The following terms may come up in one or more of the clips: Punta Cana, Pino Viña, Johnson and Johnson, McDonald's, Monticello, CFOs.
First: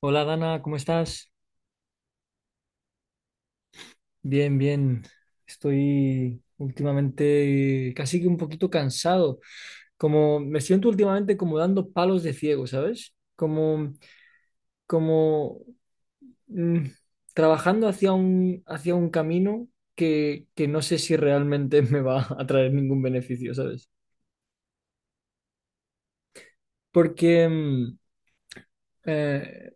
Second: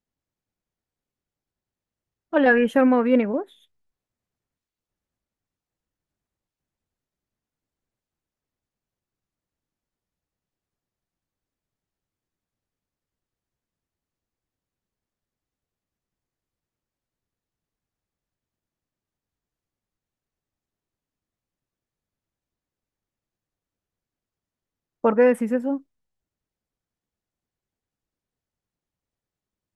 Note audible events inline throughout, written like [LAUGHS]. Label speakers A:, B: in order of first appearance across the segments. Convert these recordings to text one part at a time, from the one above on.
A: Hola Dana, ¿cómo estás?
B: Hola Guillermo, ¿bien y vos?
A: Bien, bien. Estoy últimamente casi que un poquito cansado. Como me siento últimamente como dando palos de ciego, ¿sabes? Como, como mm, trabajando hacia un camino que no sé si realmente [LAUGHS] me va a traer ningún beneficio, ¿sabes?
B: ¿Por qué decís eso?
A: Porque eh,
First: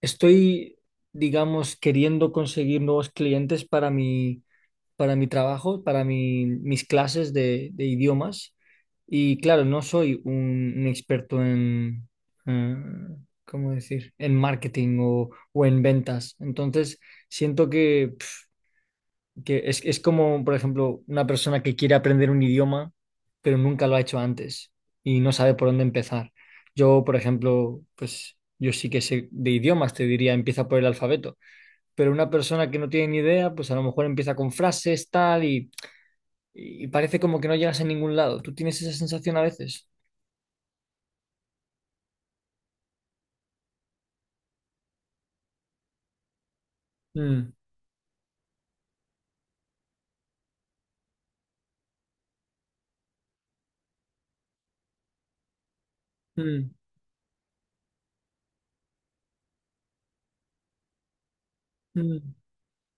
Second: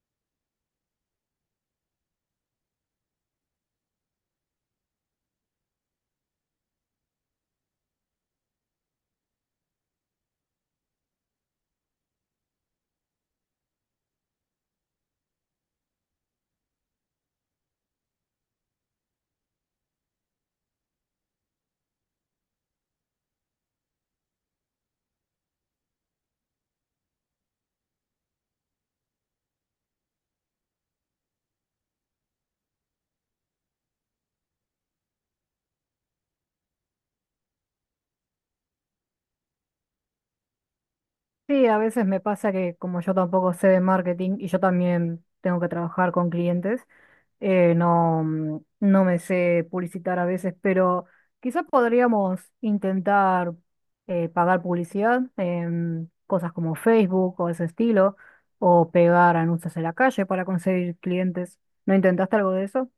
A: estoy, digamos, queriendo conseguir nuevos clientes para mi trabajo, para mis clases de idiomas. Y claro, no soy un experto eh, ¿cómo decir?, en marketing o en ventas. Entonces, siento que es como, por ejemplo, una persona que quiere aprender un idioma, pero nunca lo ha hecho antes y no sabe por dónde empezar. Yo, por ejemplo, pues yo sí que sé de idiomas, te diría, empieza por el alfabeto, pero una persona que no tiene ni idea, pues a lo mejor empieza con frases, tal, y parece como que no llegas a ningún lado. ¿Tú tienes esa sensación a veces?
B: Sí, a veces me pasa que como yo tampoco sé de marketing y yo también tengo que trabajar con clientes,
A: Mm,
B: no, no me sé publicitar a veces, pero quizás podríamos intentar pagar publicidad en cosas
A: mm,
B: como Facebook o ese estilo, o pegar anuncios en la calle para conseguir clientes. ¿No
A: mm.
B: intentaste algo de eso?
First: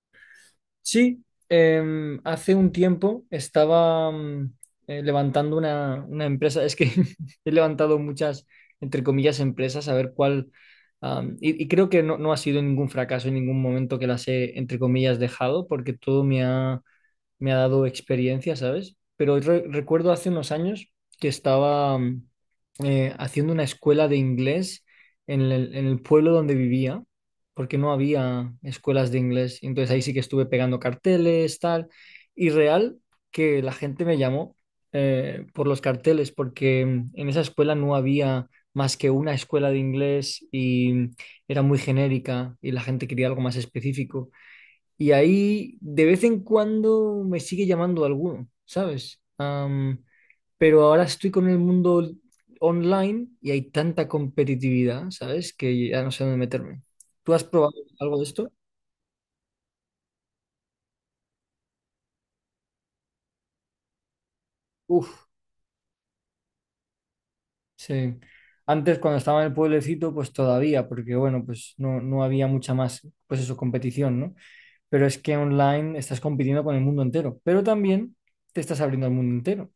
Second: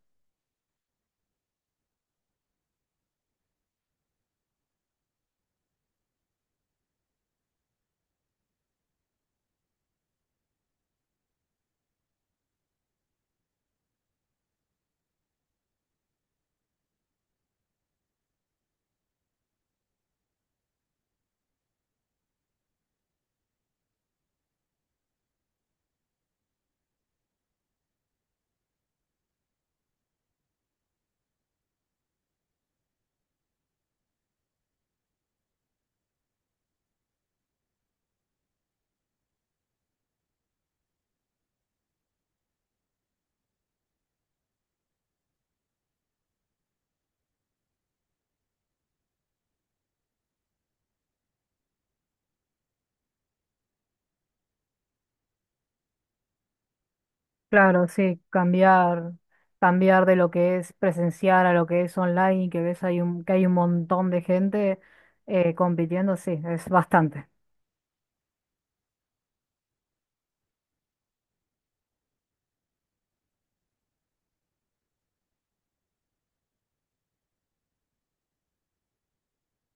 A: Sí, hace un tiempo estaba levantando una empresa. Es que [LAUGHS] he levantado muchas, entre comillas, empresas, a ver cuál... Y creo que no ha sido ningún fracaso en ningún momento que las he, entre comillas, dejado, porque todo me ha dado experiencia, ¿sabes? Pero recuerdo hace unos años que estaba haciendo una escuela de inglés en el pueblo donde vivía, porque no había escuelas de inglés. Entonces ahí sí que estuve pegando carteles, tal, y real que la gente me llamó por los carteles, porque en esa escuela no había más que una escuela de inglés y era muy genérica y la gente quería algo más específico. Y ahí de vez en cuando me sigue llamando alguno, ¿sabes? Pero ahora estoy con el mundo online y hay tanta competitividad, ¿sabes? Que ya no sé dónde meterme. ¿Tú has probado
B: Claro,
A: algo
B: sí,
A: de esto?
B: cambiar de lo que es presencial a lo que es online y que ves que hay un montón de gente
A: Uf,
B: compitiendo, sí, es bastante.
A: sí. Antes, cuando estaba en el pueblecito, pues todavía, porque bueno, pues no había mucha más, pues eso, competición, ¿no? Pero es que online estás compitiendo con el mundo entero, pero también te estás abriendo al mundo entero.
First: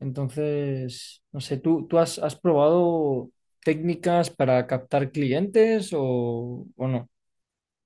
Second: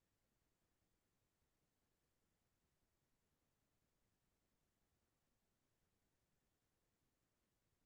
A: Entonces, no sé, ¿tú has probado técnicas para captar clientes o no?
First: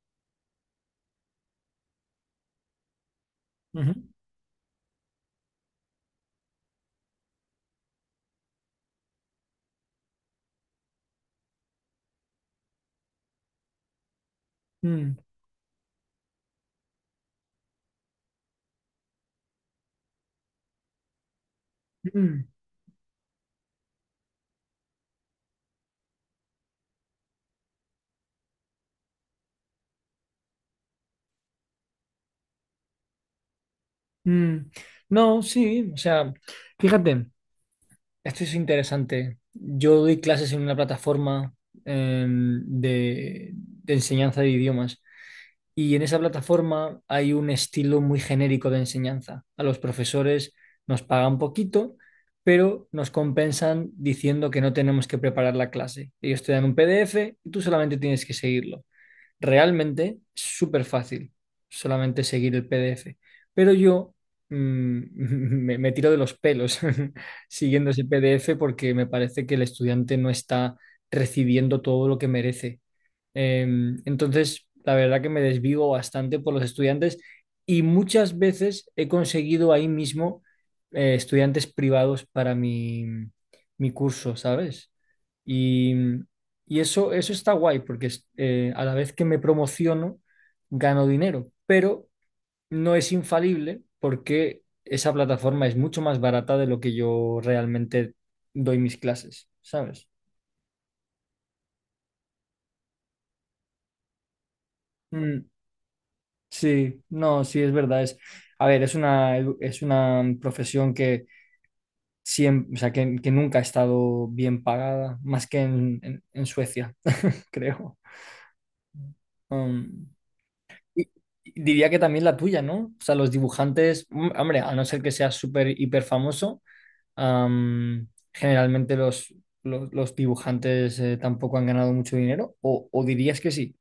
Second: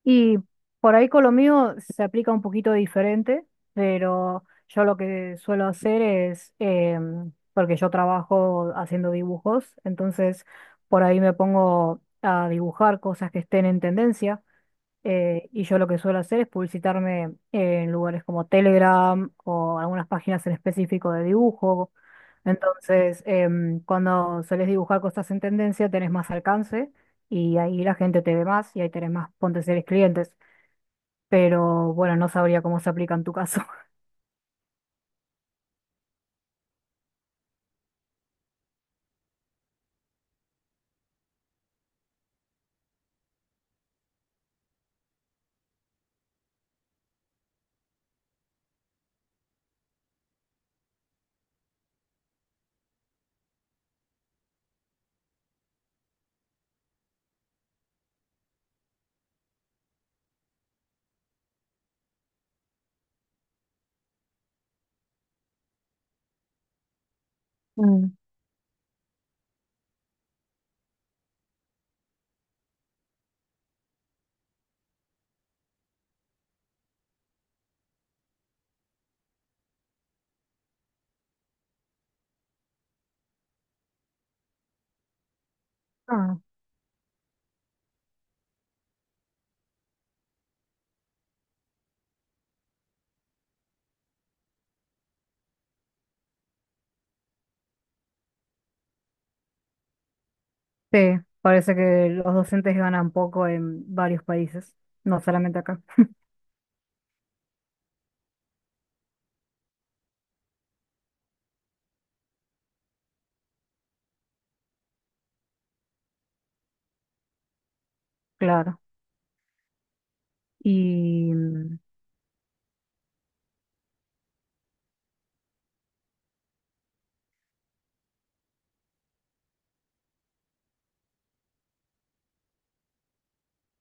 B: Y por ahí con lo mío se aplica un poquito diferente,
A: Ujú.
B: pero yo lo que suelo hacer es, porque yo trabajo haciendo dibujos, entonces por ahí me pongo a dibujar cosas que estén en tendencia.
A: Mm,
B: Y yo lo que suelo hacer es publicitarme en lugares como Telegram o algunas páginas en específico de dibujo.
A: mm,
B: Entonces, cuando solés dibujar cosas en tendencia, tenés más alcance y ahí la gente te ve más y ahí tenés más potenciales clientes. Pero bueno, no sabría cómo se aplica en tu caso. [LAUGHS]
A: mm. No, sí, o sea, fíjate, esto es interesante. Yo doy clases en una plataforma de enseñanza de idiomas. Y en esa plataforma hay un estilo muy genérico de enseñanza. A los profesores nos pagan poquito, pero nos compensan diciendo que no tenemos que preparar la clase. Ellos te dan un PDF y tú solamente tienes que seguirlo. Realmente es súper fácil solamente seguir el PDF. Pero yo mm, [LAUGHS] me tiro de los pelos [LAUGHS] siguiendo ese
B: Mm.
A: PDF porque me parece que el estudiante no está recibiendo todo lo que merece. Entonces, la verdad que me desvivo bastante por los estudiantes y muchas veces he conseguido ahí mismo estudiantes privados para mi curso, ¿sabes? Y,
B: Ah,
A: y eso está guay porque a la vez que me promociono, gano dinero, pero no es infalible porque esa plataforma es mucho más barata de lo que yo realmente doy mis clases, ¿sabes?
B: sí, parece que los docentes ganan poco en varios países, no
A: Mm,
B: solamente acá.
A: sí, no, sí, es verdad. Es, a ver, es una profesión que siempre, o sea, que nunca ha estado bien pagada, más que en, en Suecia, [LAUGHS] creo.
B: Claro.
A: Um, y-
B: Y,
A: y diría que también la tuya, ¿no? O sea, los dibujantes, hombre, a no ser que seas súper hiper famoso, um, generalmente los dibujantes tampoco han ganado mucho dinero, o dirías que sí.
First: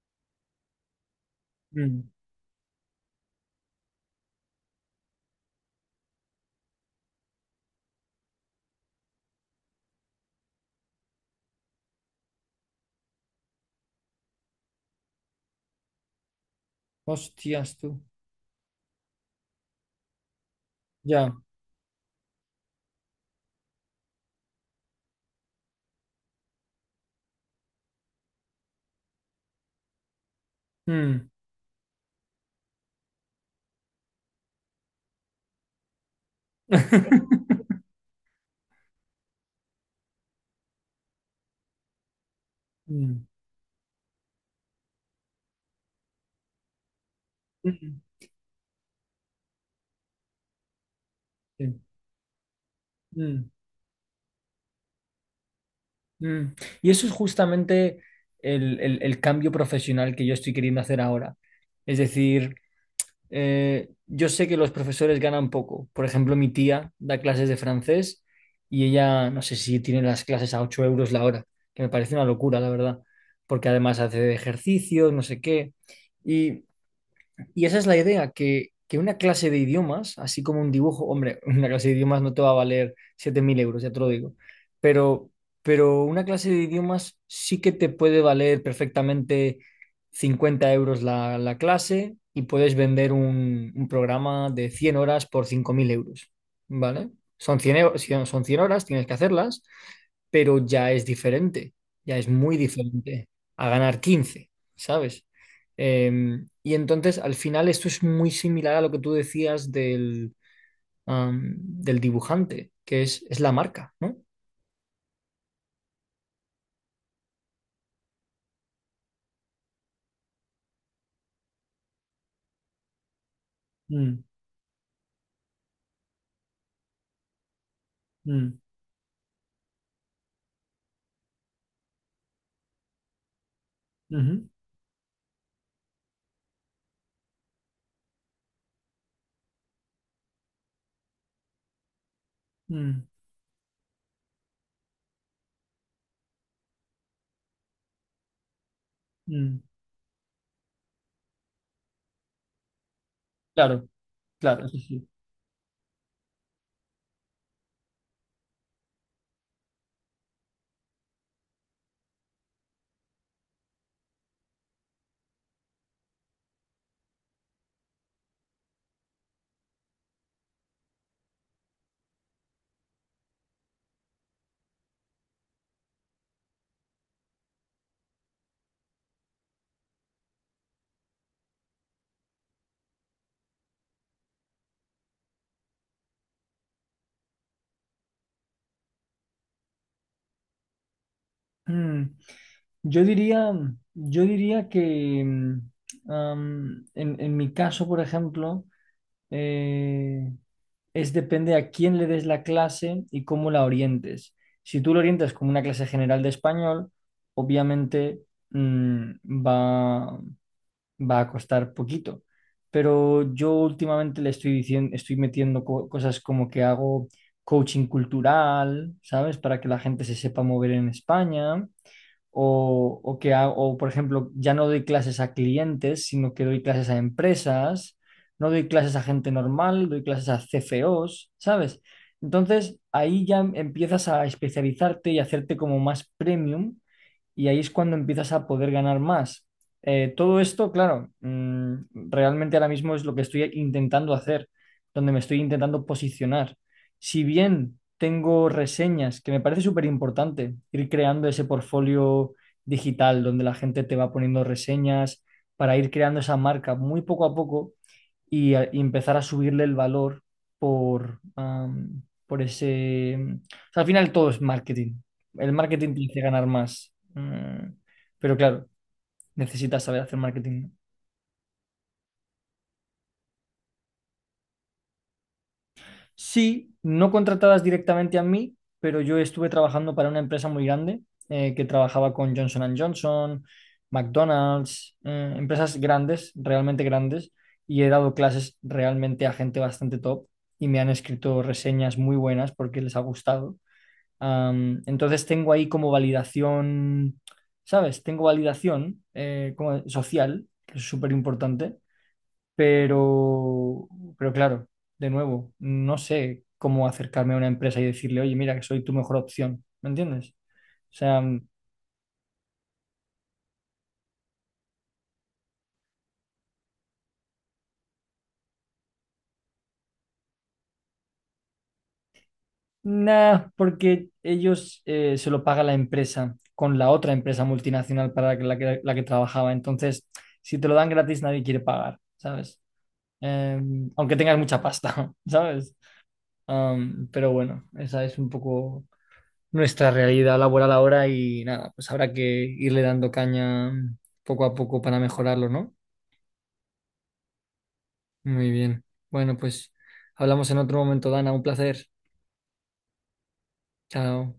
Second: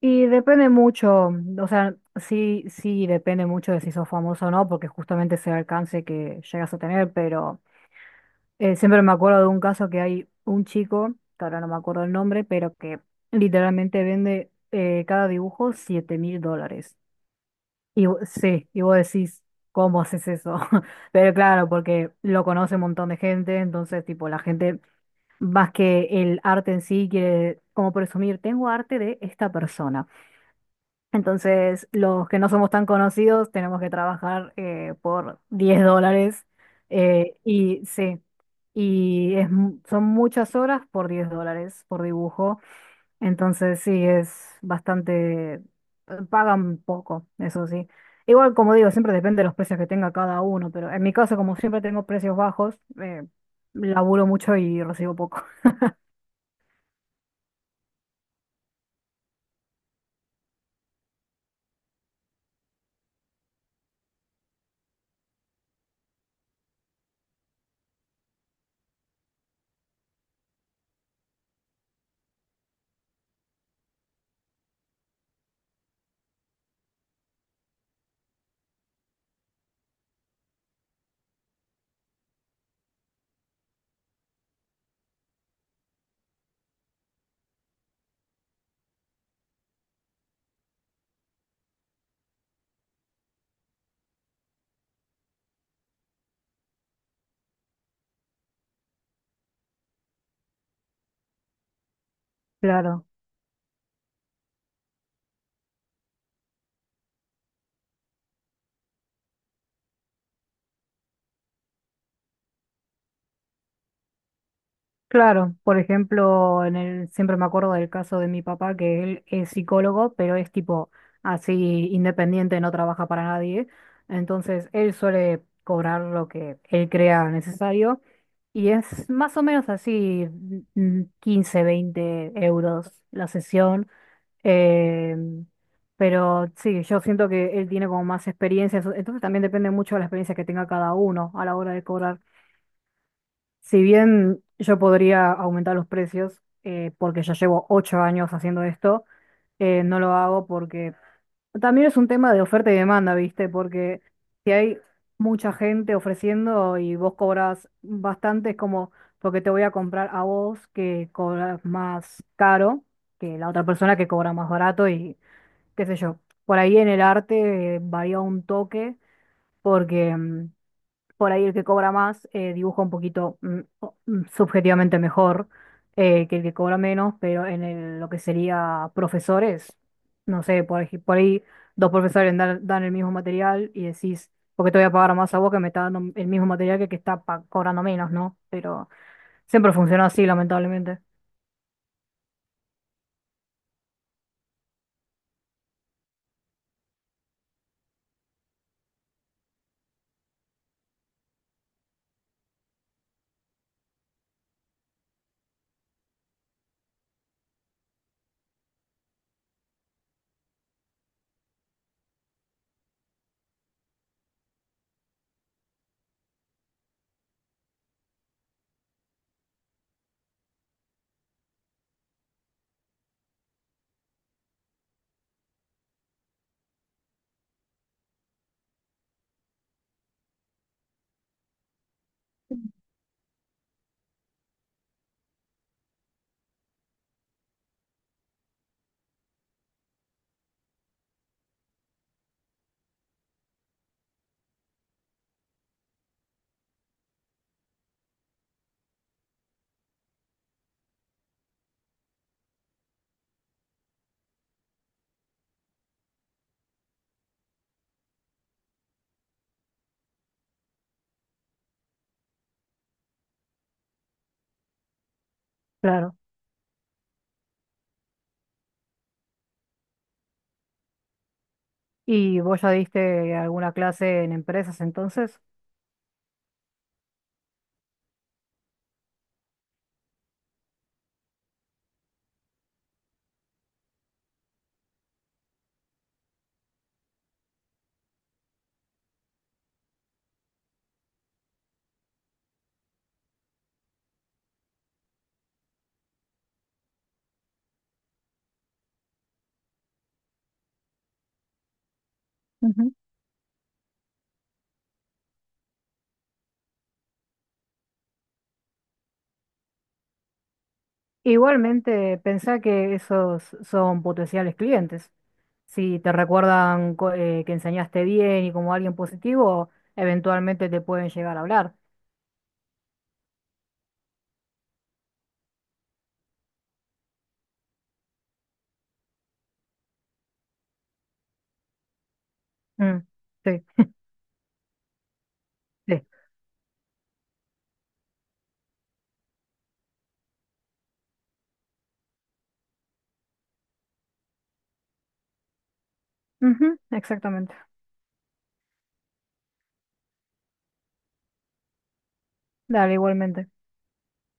B: Y depende mucho, o sea,
A: Mm.
B: sí, sí depende mucho de si sos famoso o no, porque justamente ese alcance que llegas a tener, pero siempre me acuerdo de un caso que hay un chico, que ahora no me acuerdo el nombre, pero que literalmente vende cada dibujo 7.000 dólares.
A: Hostias, tú.
B: Sí, y vos decís, ¿cómo haces eso? [LAUGHS] Pero
A: Ya.
B: claro, porque lo conoce un montón de gente, entonces tipo la gente, más que el arte en sí, quiere como presumir, tengo arte de esta persona.
A: Mm.
B: Entonces, los que no somos tan conocidos tenemos que trabajar por 10 dólares. eh,
A: [LAUGHS]
B: y sí, son muchas horas por 10 dólares por dibujo.
A: Mm.
B: Entonces, sí, es bastante, pagan poco, eso sí.
A: Mm.
B: Igual, como digo, siempre depende de los precios que tenga cada uno, pero en mi caso, como
A: Sí.
B: siempre tengo precios bajos,
A: Mm,
B: laburo mucho y recibo poco.
A: mm. Y eso es justamente el cambio profesional que yo estoy queriendo hacer ahora. Es decir, yo sé que los profesores ganan poco. Por ejemplo, mi tía da clases de francés y ella, no sé si tiene las clases a 8 euros la hora, que me parece una locura, la verdad, porque además hace ejercicios, no sé qué. Y esa es la idea, que, una clase de idiomas, así como un dibujo, hombre, [LAUGHS] una clase de idiomas no te va a valer 7000 euros, ya te lo digo, pero, una clase de idiomas sí que te puede valer perfectamente 50 euros la clase y puedes vender un programa de 100 horas por 5000 euros, ¿vale? Son son 100 horas, tienes que hacerlas, pero ya es diferente, ya es muy
B: [LAUGHS] Claro.
A: diferente a ganar 15, ¿sabes? Y entonces, al final, esto es muy similar a lo que tú decías del dibujante, que es la marca, ¿no?
B: Claro, por ejemplo, siempre me acuerdo del caso de mi papá, que él es psicólogo, pero es tipo así independiente, no trabaja para nadie.
A: Mm,
B: Entonces, él suele cobrar lo que él crea necesario
A: mm,
B: y es más o menos así, 15, 20 € la sesión.
A: ujú,
B: eh, pero sí, yo siento que él tiene como más experiencia, entonces también depende mucho de la experiencia que tenga cada uno a la hora de cobrar.
A: mm,
B: Si bien yo podría aumentar los precios, porque ya llevo 8 años haciendo esto,
A: mm.
B: no lo hago porque también es un tema de oferta y demanda, ¿viste?
A: Claro,
B: Porque si
A: claro, eso
B: hay
A: sí.
B: mucha gente ofreciendo y vos cobras bastante, es como porque te voy a comprar a vos que cobras más caro que la otra persona que cobra más barato y qué sé yo. Por ahí en el arte, varía un toque porque por ahí el que cobra más dibuja un poquito subjetivamente mejor que el que cobra menos, pero lo que sería profesores, no sé, por ahí dos profesores dan el mismo material y decís, ¿por qué te voy a pagar más a vos que me está dando el mismo material que el que está cobrando menos? ¿No? Pero siempre funciona así, lamentablemente.
A: Mm. Yo diría, yo diría que en mi caso, por ejemplo, eh, es depende a quién le des la clase y cómo la orientes. Si tú lo orientas como una clase general de español, obviamente mm, va, va a costar poquito. Pero yo últimamente le estoy diciendo, estoy metiendo cosas como que hago coaching cultural, ¿sabes? Para que la gente se sepa mover en España o, por ejemplo, ya no doy clases a clientes, sino que doy clases a empresas, no doy clases a gente normal, doy clases a CFOs, ¿sabes? Entonces ahí ya empiezas a especializarte y hacerte como más premium y ahí es cuando empiezas a poder ganar más. Todo esto, claro, realmente ahora mismo es lo que estoy intentando hacer, donde me estoy intentando posicionar, si bien tengo reseñas, que me parece súper importante ir creando ese portfolio digital donde la gente te va poniendo reseñas para ir creando esa marca muy poco a poco y empezar a subirle el valor por ese... O sea, al final todo es marketing. El marketing te
B: Claro.
A: hace ganar más. Mm. Pero claro, necesitas saber hacer marketing.
B: ¿Y vos ya diste alguna clase en empresas entonces?
A: Sí, no contratadas directamente a mí, pero yo estuve trabajando para una empresa muy grande que trabajaba con Johnson and Johnson, McDonald's, empresas grandes, realmente grandes, y he dado clases realmente a gente bastante top y me han escrito reseñas muy buenas porque les ha gustado. Entonces tengo ahí como validación, ¿sabes? Tengo validación como social, que es súper importante. Pero, pero claro, de nuevo, no sé cómo acercarme a una empresa y decirle, oye, mira, que soy tu mejor opción, ¿me entiendes? O sea,
B: Igualmente, pensá que esos son potenciales clientes. Si te recuerdan que enseñaste bien y como alguien positivo, eventualmente te pueden llegar a hablar.
A: nada, porque ellos se lo paga la empresa con la otra empresa multinacional para la que trabajaba. Entonces, si te lo dan gratis, nadie quiere pagar, ¿sabes?
B: Mm,
A: Eh,
B: sí,
A: aunque tengas mucha pasta, [LAUGHS] ¿sabes?
B: sí.
A: Pero bueno, esa es un poco nuestra realidad laboral ahora y nada, pues habrá que irle dando caña poco a poco para mejorarlo, ¿no?
B: Ujú, exactamente.
A: Muy bien. Bueno, pues hablamos en otro momento, Dana. Un placer.
B: Dale, igualmente.
A: Chao.